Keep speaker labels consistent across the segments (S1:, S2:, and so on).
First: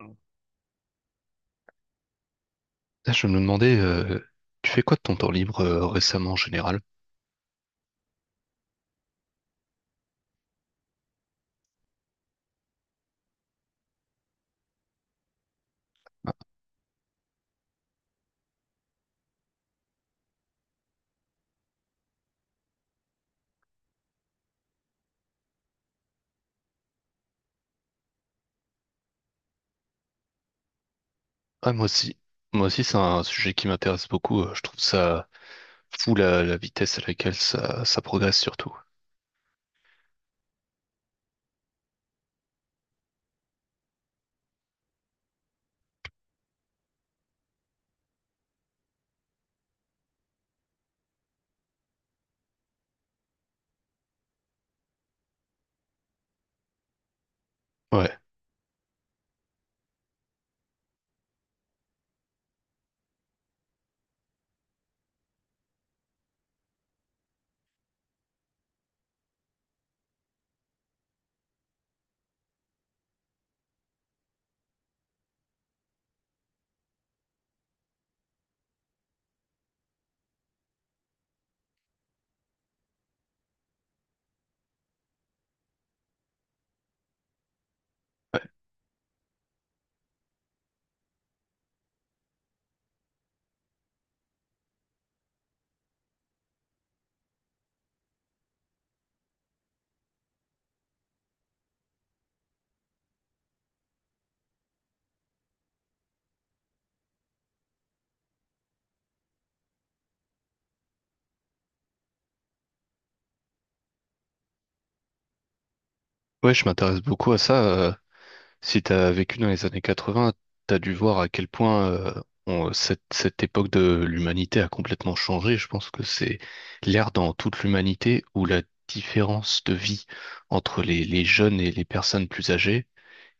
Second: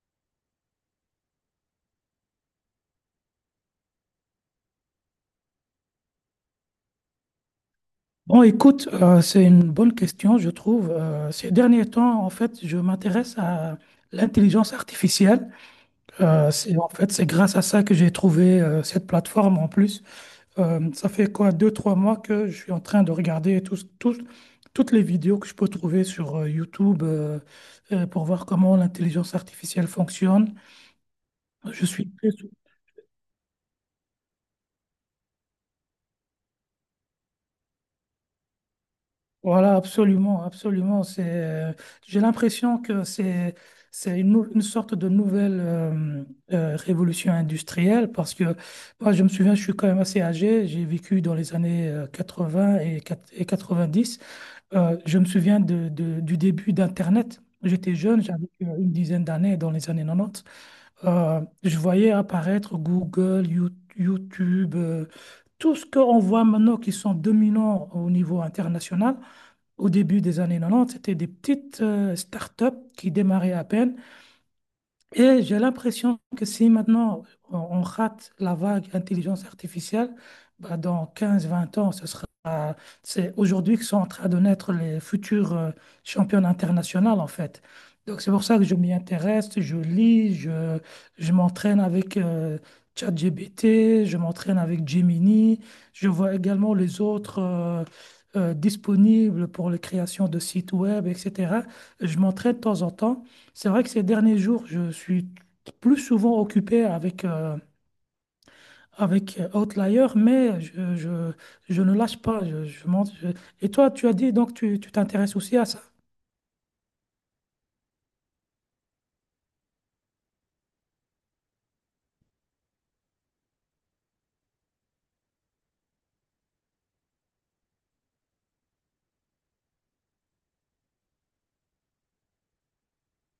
S1: Là, je me demandais, tu fais quoi de ton temps libre récemment en général?
S2: Bon, écoute, c'est une bonne question, je trouve. Ces derniers temps, en fait, je m'intéresse à l'intelligence artificielle.
S1: Ah,
S2: En fait, c'est grâce à ça que j'ai trouvé cette plateforme en plus. Ça fait quoi, deux, trois mois que je suis en train de regarder toutes les vidéos que je peux trouver sur YouTube, pour voir comment l'intelligence artificielle fonctionne.
S1: ah, moi
S2: Je suis
S1: aussi.
S2: très
S1: Moi aussi, c'est un sujet qui m'intéresse beaucoup. Je trouve ça fou la vitesse à laquelle ça progresse surtout.
S2: Voilà, absolument, absolument. J'ai l'impression que c'est une sorte de nouvelle révolution industrielle parce que moi, je me souviens, je suis quand même assez âgé. J'ai vécu dans les années 80 et 90. Je me souviens du début d'Internet. J'étais
S1: Ouais.
S2: jeune, j'avais une dizaine d'années dans les années 90. Je voyais apparaître Google, YouTube, tout ce qu'on voit maintenant qui sont dominants au niveau international. Au début des années 90, c'était des petites startups qui démarraient à peine. Et j'ai l'impression que si maintenant on rate la vague intelligence artificielle, bah, dans quinze vingt ans, c'est aujourd'hui que sont en train de naître les futurs champions internationaux, en fait. Donc c'est
S1: Ouais,
S2: pour ça que je m'y intéresse, je lis, je m'entraîne avec ChatGPT, je m'entraîne avec Gemini, je vois également les autres disponibles pour la création de sites web, etc. Je m'entraîne de temps en temps. C'est vrai que ces derniers jours, je suis plus souvent occupé avec Outlier, mais je ne lâche pas. Et toi, tu as dit donc tu t'intéresses aussi à ça?
S1: ouais, je m'intéresse beaucoup à ça. Si tu as vécu dans les années 80, tu as dû voir à quel point cette, cette époque de l'humanité a complètement changé. Je pense que c'est l'ère dans toute l'humanité où la différence de vie entre les jeunes et les personnes plus âgées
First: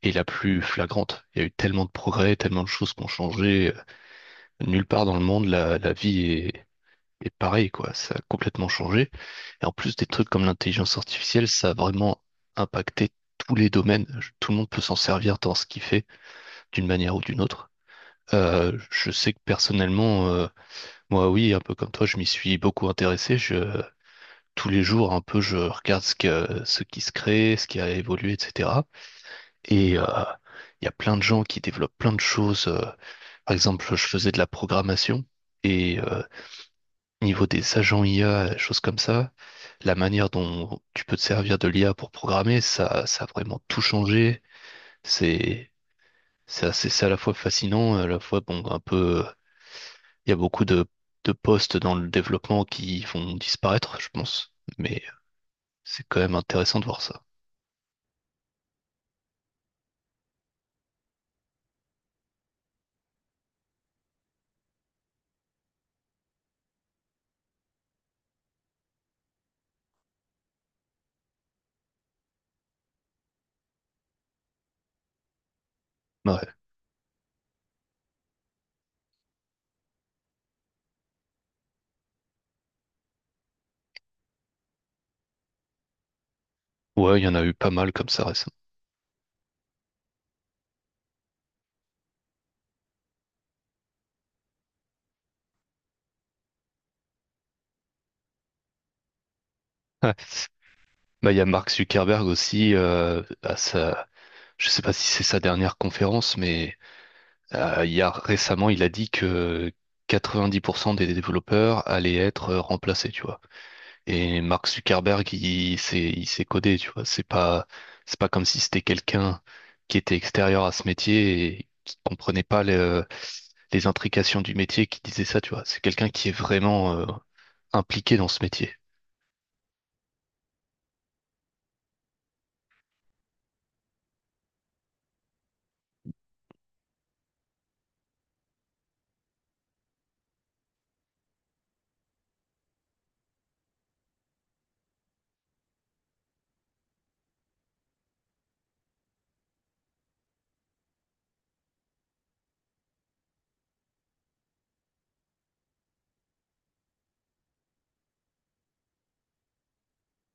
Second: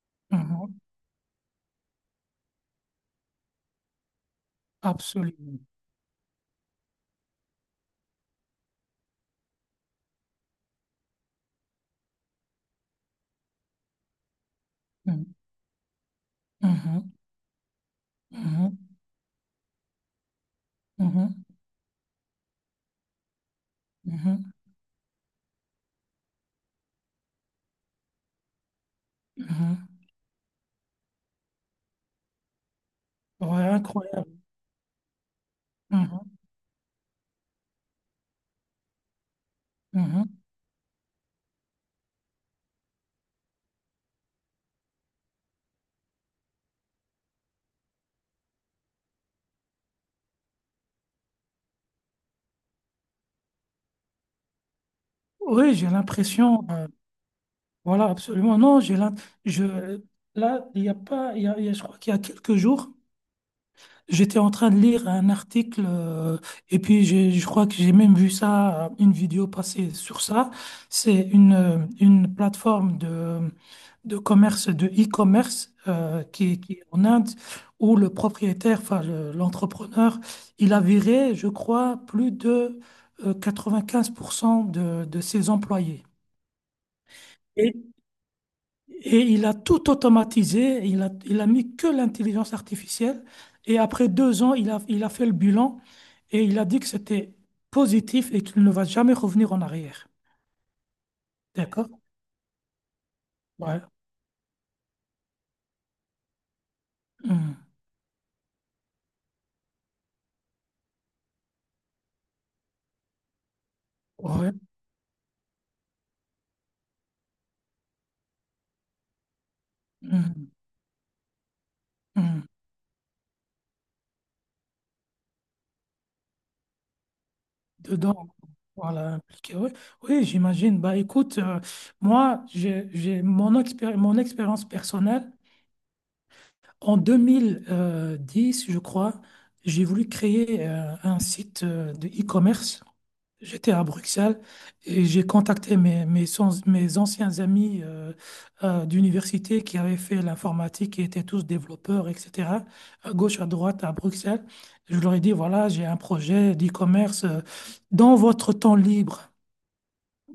S1: est la plus
S2: Mhm.
S1: flagrante. Il y a eu tellement de progrès, tellement de choses qui ont changé. Nulle part dans le monde,
S2: Absolument.
S1: la vie est pareille, quoi. Ça a complètement changé. Et en plus, des trucs comme l'intelligence artificielle, ça a vraiment impacté tous les domaines. Tout le monde peut s'en
S2: Mhm.
S1: servir dans ce qu'il fait d'une
S2: Mhm.
S1: manière ou d'une autre.
S2: Mhm.
S1: Je sais que personnellement, moi
S2: Mhm.
S1: oui, un peu comme toi, je m'y suis beaucoup intéressé. Je,
S2: Mhm.
S1: tous les jours, un peu, je regarde ce que, ce qui se crée, ce qui a évolué, etc.
S2: Mhm.
S1: Et il y a plein de gens qui développent plein de choses. Par
S2: Ouais,
S1: exemple, je faisais de
S2: incroyable.
S1: la programmation et
S2: Mhm.
S1: niveau des agents IA, choses comme ça, la manière
S2: Mhm.
S1: dont tu peux te servir de l'IA pour programmer, ça a vraiment tout changé. C'est, c'est assez, c'est à la fois fascinant, à la fois bon, un peu. Il y a beaucoup de postes dans le développement qui vont disparaître, je pense. Mais
S2: Oui, j'ai
S1: c'est quand même
S2: l'impression.
S1: intéressant de voir ça.
S2: Voilà, absolument. Non, je, là, il y a pas, il y a- je crois qu'il y a quelques jours, j'étais en train de lire un article et puis je crois que j'ai même vu ça, une vidéo passer sur ça. C'est une plateforme de commerce, de e-commerce
S1: Ouais,
S2: qui est en Inde, où le propriétaire, enfin l'entrepreneur, il a viré, je crois, plus de 95% de ses employés.
S1: ouais, il y en a eu pas mal comme ça récemment.
S2: Et il a tout automatisé, il a mis que l'intelligence artificielle. Et après 2 ans, il a fait le bilan et il a dit que c'était positif et qu'il ne va jamais revenir en arrière.
S1: Ouais. Bah, il y a Mark
S2: D'accord?
S1: Zuckerberg aussi,
S2: Ouais.
S1: je sais pas si c'est sa dernière conférence, mais
S2: Mm.
S1: il y a récemment, il a dit que 90% des développeurs allaient être remplacés, tu vois. Et
S2: Ouais.
S1: Mark Zuckerberg, il s'est codé, tu vois. C'est pas comme si c'était quelqu'un qui était
S2: Mm.
S1: extérieur à ce métier et qui
S2: Mm.
S1: comprenait pas les intrications du métier qui disait ça, tu vois. C'est quelqu'un qui est vraiment impliqué dans
S2: Dedans,
S1: ce métier.
S2: voilà, impliqué. Oui, oui, j'imagine. Bah, écoute, moi, j'ai mon mon expérience personnelle. En deux mille dix, je crois, j'ai voulu créer un site de e-commerce. J'étais à Bruxelles et j'ai contacté mes, mes, sans- mes anciens amis d'université qui avaient fait l'informatique, qui étaient tous développeurs, etc., à gauche, à droite, à Bruxelles. Je leur ai dit, voilà, j'ai un projet d'e-commerce, dans votre temps libre.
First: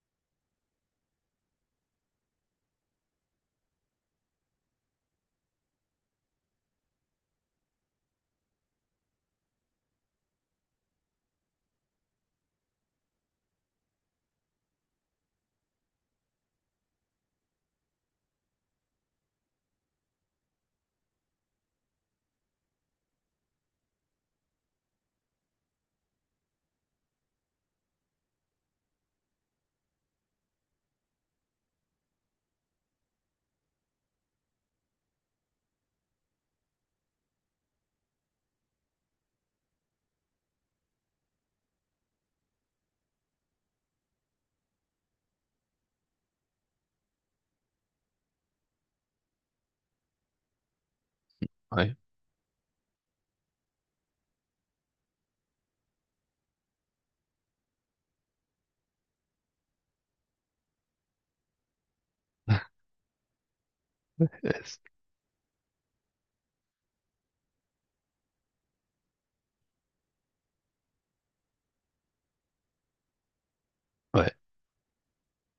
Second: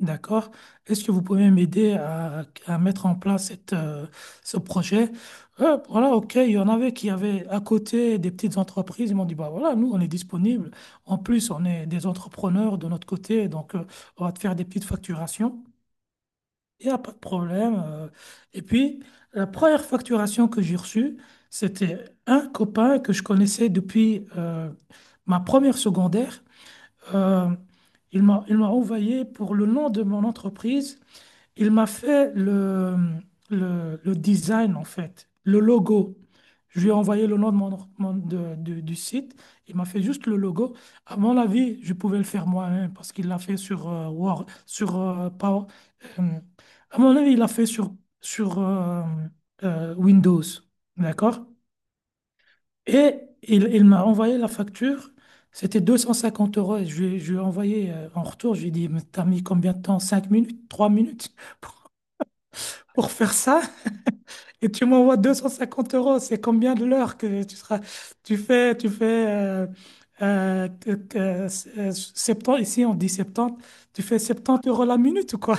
S2: D'accord. Est-ce que vous pouvez m'aider à mettre en place ce projet? Voilà, ok, il y en avait qui avaient à côté des petites entreprises. Ils m'ont dit, bah voilà, nous, on est disponible. En plus, on est des entrepreneurs de notre côté, donc on va te faire des petites facturations. Il n'y a pas de problème. Et puis, la première facturation que j'ai reçue, c'était un copain que je connaissais depuis ma première secondaire. Euh, il m'a envoyé pour le nom de mon entreprise. Il m'a fait le design, en fait, le logo. Je lui ai envoyé le nom de du site. Il m'a fait juste le logo. À mon avis, je pouvais le faire moi-même parce qu'il l'a fait sur Word, sur Power. euh, à mon avis, il l'a fait sur Windows. D'accord?
S1: Ouais.
S2: Et il m'a envoyé la facture. C'était 250 euros. Et je lui ai envoyé en retour. Je lui ai dit, mais t'as mis combien de temps? 5 minutes? 3 minutes? pour faire ça
S1: Ouais.
S2: et
S1: C'est
S2: tu m'envoies 250 euros. C'est combien de l'heure que tu seras, tu fais, euh, que- que- septante- ici on dit 70, tu fais
S1: ouais.
S2: 70 € la minute ou quoi?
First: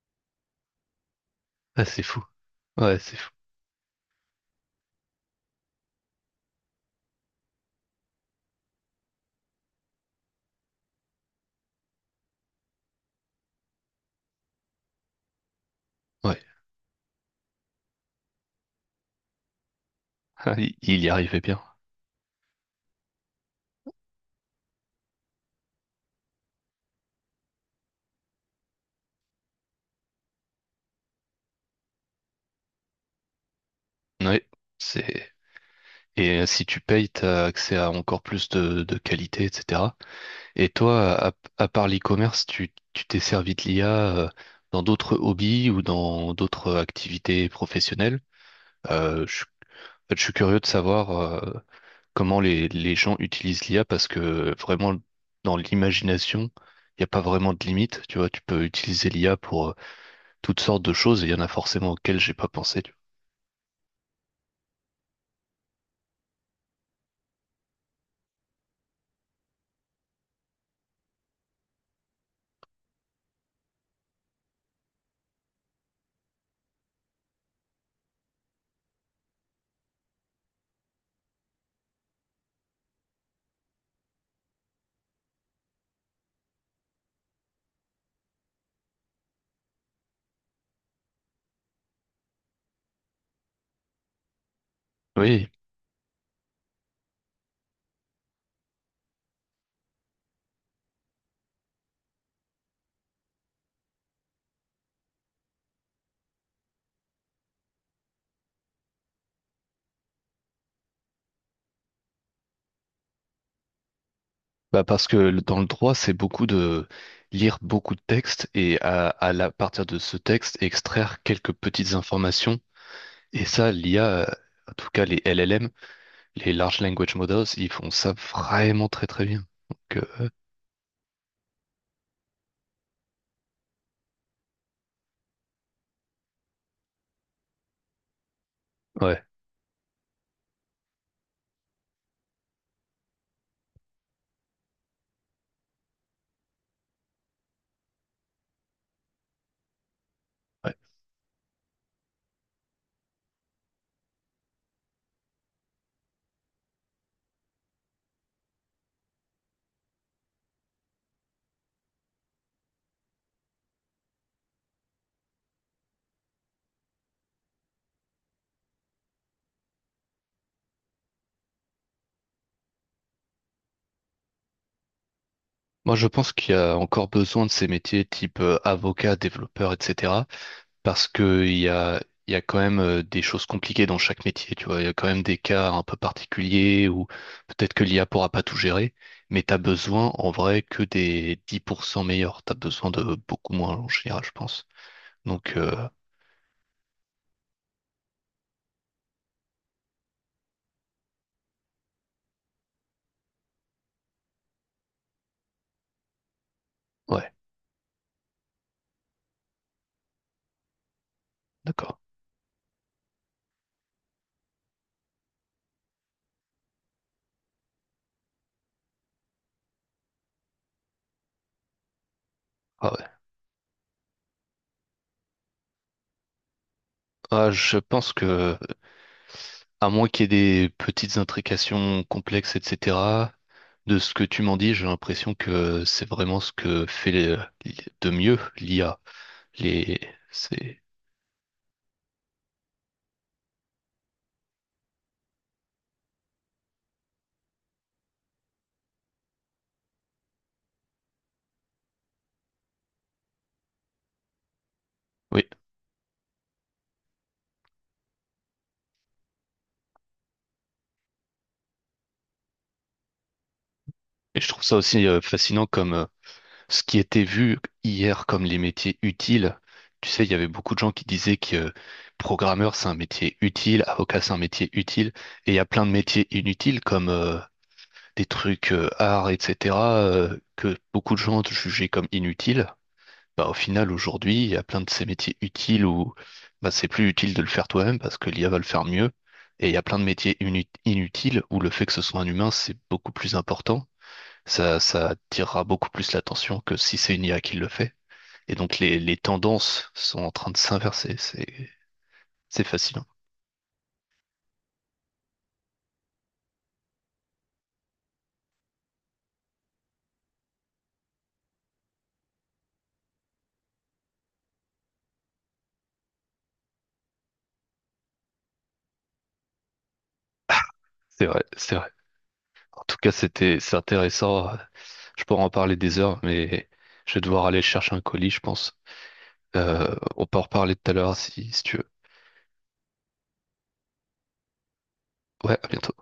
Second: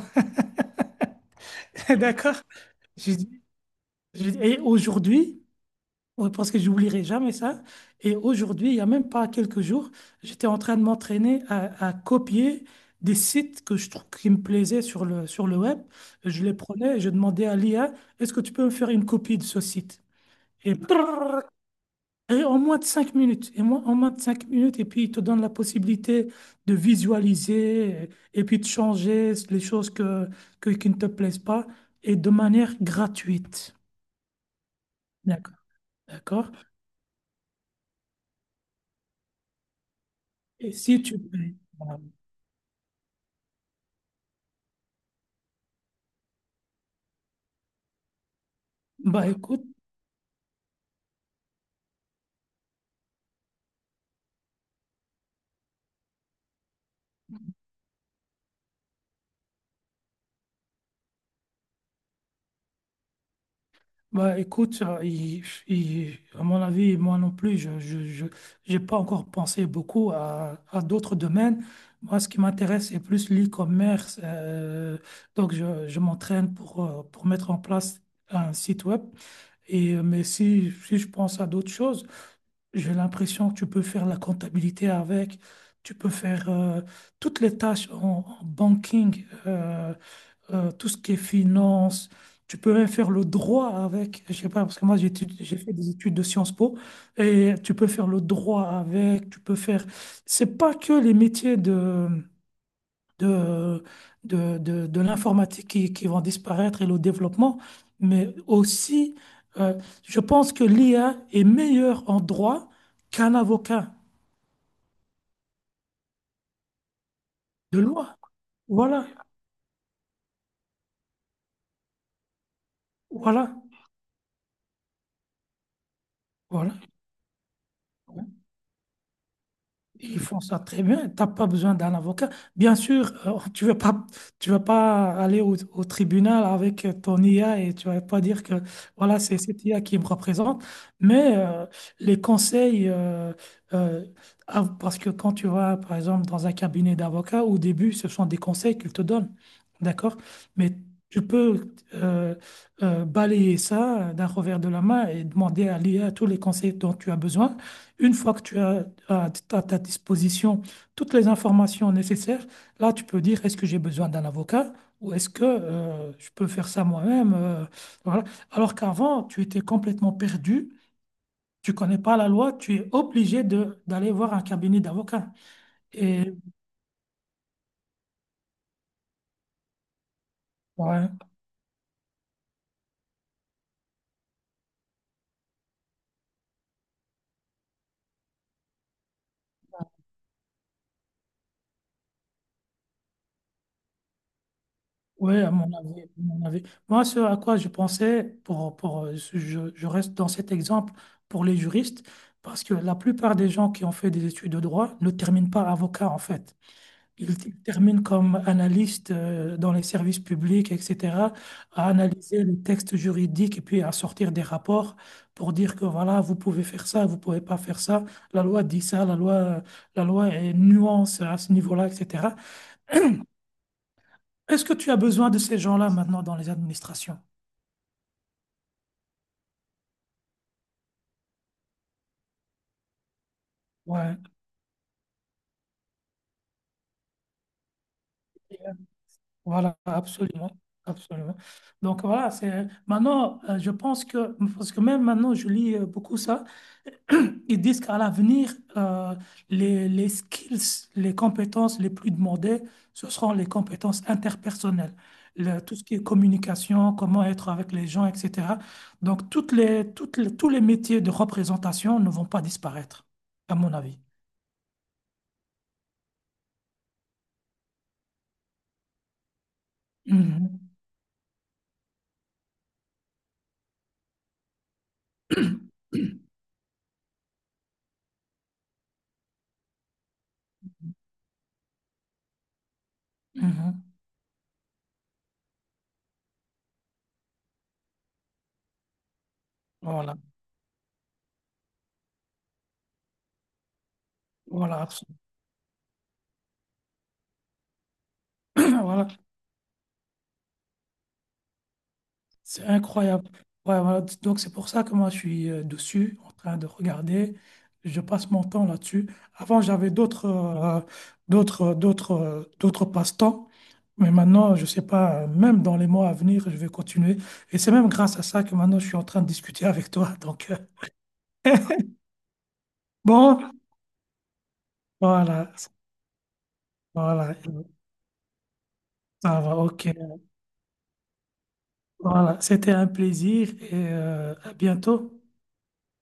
S1: Ah, c'est fou.
S2: D'accord?
S1: Ouais,
S2: J'ai
S1: c'est
S2: dit-
S1: fou.
S2: j'ai dit, et aujourd'hui, ouais, parce que j'oublierai jamais ça, et aujourd'hui, il y a même pas quelques jours, j'étais en train de m'entraîner à copier des sites que je trouve qui me plaisaient sur le web.
S1: Ouais.
S2: Je les prenais et je demandais à l'IA, est-ce que tu peux me faire une copie de ce site?
S1: Ah,
S2: Et,
S1: il y arrivait
S2: prrr,
S1: bien.
S2: et en moins de 5 minutes, et moi, en moins de 5 minutes, et puis il te donne la possibilité de visualiser et puis de changer les choses qui ne te plaisent pas et de manière gratuite.
S1: Ouais. C'est,
S2: D'accord,
S1: et
S2: d'accord.
S1: si tu payes, t'as accès à encore plus de qualité, etc. Et
S2: Et si
S1: toi,
S2: tu
S1: à,
S2: payes,
S1: à part
S2: voilà.
S1: l'e-commerce, tu t'es servi de l'IA dans d'autres hobbies ou dans d'autres activités professionnelles? Euh,
S2: bah
S1: je,
S2: écoute,
S1: je suis curieux de savoir comment les gens utilisent l'IA parce que vraiment, dans l'imagination, il n'y a pas vraiment de limite. Tu vois, tu peux utiliser l'IA pour toutes sortes de choses et il y en a forcément auxquelles j'ai pas pensé. Tu
S2: Bah, écoute, à mon avis, moi non plus, j'ai pas encore pensé beaucoup à d'autres domaines. Moi, ce qui m'intéresse, c'est plus l'e-commerce. Donc, je m'entraîne pour mettre en place un site web. Et, mais si je pense à d'autres choses, j'ai l'impression que tu peux faire la comptabilité avec, tu peux faire toutes les tâches en banking. Tout ce qui est finance. Tu peux même faire le droit avec, je sais pas, parce que moi
S1: vois. Oui,
S2: j'ai fait des études de Sciences Po et tu peux faire le droit avec, tu peux faire. C'est pas que les métiers de, de l'informatique qui vont disparaître et le développement, mais aussi, euh, je pense que l'IA est meilleure en droit qu'un avocat
S1: bah parce que dans le droit, c'est beaucoup de lire
S2: de
S1: beaucoup de
S2: loi.
S1: textes et
S2: Voilà,
S1: à partir de ce texte, extraire quelques petites informations. Et
S2: voilà,
S1: ça, l'IA, en tout cas les LLM, les
S2: voilà.
S1: Large Language Models, ils font ça vraiment très très bien. Donc,
S2: Ils font ça très bien. T'as pas besoin d'un avocat. Bien sûr, tu veux pas, tu vas pas aller au tribunal avec ton IA et tu vas pas dire que voilà,
S1: ouais,
S2: c'est cette IA qui me représente. Mais les conseils, euh, ah, parce que quand tu vas, par exemple, dans un cabinet d'avocat, au début, ce sont des conseils qu'ils te donnent. D'accord? Mais
S1: ouais.
S2: tu peux balayer ça d'un revers de la main et demander à l'IA tous les conseils dont tu as besoin. Une fois que tu as à ta disposition toutes les informations nécessaires, là, tu peux dire, est-ce que j'ai besoin d'un avocat ou est-ce que je peux faire ça moi-même, voilà. Alors qu'avant, tu étais complètement perdu, tu connais pas la loi, tu es obligé de d'aller voir un cabinet d'avocats.
S1: Moi, je pense
S2: Et
S1: qu'il y a encore besoin de ces métiers type avocat, développeur, etc. Parce
S2: ouais,
S1: que il y a quand même des choses compliquées dans chaque métier, tu vois. Il y a quand même des cas un peu particuliers où peut-être que l'IA pourra pas tout gérer, mais t'as besoin en vrai que des 10% meilleurs. T'as besoin de beaucoup moins en général, je pense.
S2: ouais, à
S1: Donc,
S2: mon avis, à mon avis. Moi, ce à quoi je pensais, je reste dans cet exemple pour les juristes, parce que la plupart des gens qui ont fait des études de droit ne terminent pas avocat, en fait.
S1: ouais,
S2: Il termine comme analyste dans les services publics, etc., à
S1: d'accord.
S2: analyser les textes juridiques et puis à sortir des rapports pour dire que voilà, vous pouvez faire ça, vous pouvez pas faire ça. La loi dit ça, la loi est nuance à ce niveau-là, etc.
S1: Ah ouais.
S2: Est-ce que tu as besoin de ces gens-là maintenant dans les administrations?
S1: Ah, je pense que, à moins qu'il y ait des petites intrications complexes, etc., de ce
S2: Ouais,
S1: que tu m'en dis, j'ai l'impression que c'est vraiment ce que fait de mieux l'IA.
S2: voilà,
S1: Les,
S2: absolument,
S1: c'est,
S2: absolument. Donc voilà, c'est maintenant, je pense que parce que même maintenant, je lis beaucoup ça. Ils disent qu'à l'avenir, les skills, les compétences les plus demandées, ce seront les compétences interpersonnelles.
S1: oui.
S2: Tout ce qui est communication, comment être avec les gens, etc. Donc, tous les métiers de représentation ne vont pas disparaître, à mon avis.
S1: Et je trouve ça aussi fascinant comme ce qui était vu hier comme les métiers utiles. Tu sais, il y avait
S2: Mhm.
S1: beaucoup de gens qui disaient que programmeur, c'est un métier utile, avocat, c'est un métier utile. Et il y a plein de métiers inutiles comme des trucs art, etc., que beaucoup de gens jugeaient comme inutiles. Bah, au
S2: Mhm.
S1: final, aujourd'hui, il y a plein de ces métiers utiles où bah, c'est plus utile de le faire toi-même parce que l'IA va le faire mieux. Et il y a plein de
S2: Voilà.
S1: métiers inutiles où le fait que ce soit un humain, c'est beaucoup plus important. Ça,
S2: Voilà,
S1: ça
S2: absolument.
S1: attirera beaucoup plus l'attention que si c'est une IA qui le fait. Et donc les tendances sont en train de s'inverser. C'est
S2: C'est
S1: fascinant.
S2: incroyable. Ouais, voilà. Donc c'est pour ça que moi je suis dessus, en train de regarder. Je passe mon temps là-dessus. Avant j'avais d'autres passe-temps, mais maintenant je sais pas. Même dans les mois à venir, je vais continuer. Et c'est même grâce à ça que maintenant je suis en train de discuter avec toi. Donc
S1: C'est vrai, c'est vrai. En tout cas,
S2: bon,
S1: c'était, c'est intéressant. Je pourrais en
S2: voilà,
S1: parler des heures, mais je vais
S2: voilà,
S1: devoir aller chercher un colis, je pense.
S2: ça va, ok.
S1: On peut en reparler tout à l'heure si tu veux.
S2: Voilà, c'était un plaisir et à bientôt.
S1: Ouais, à bientôt.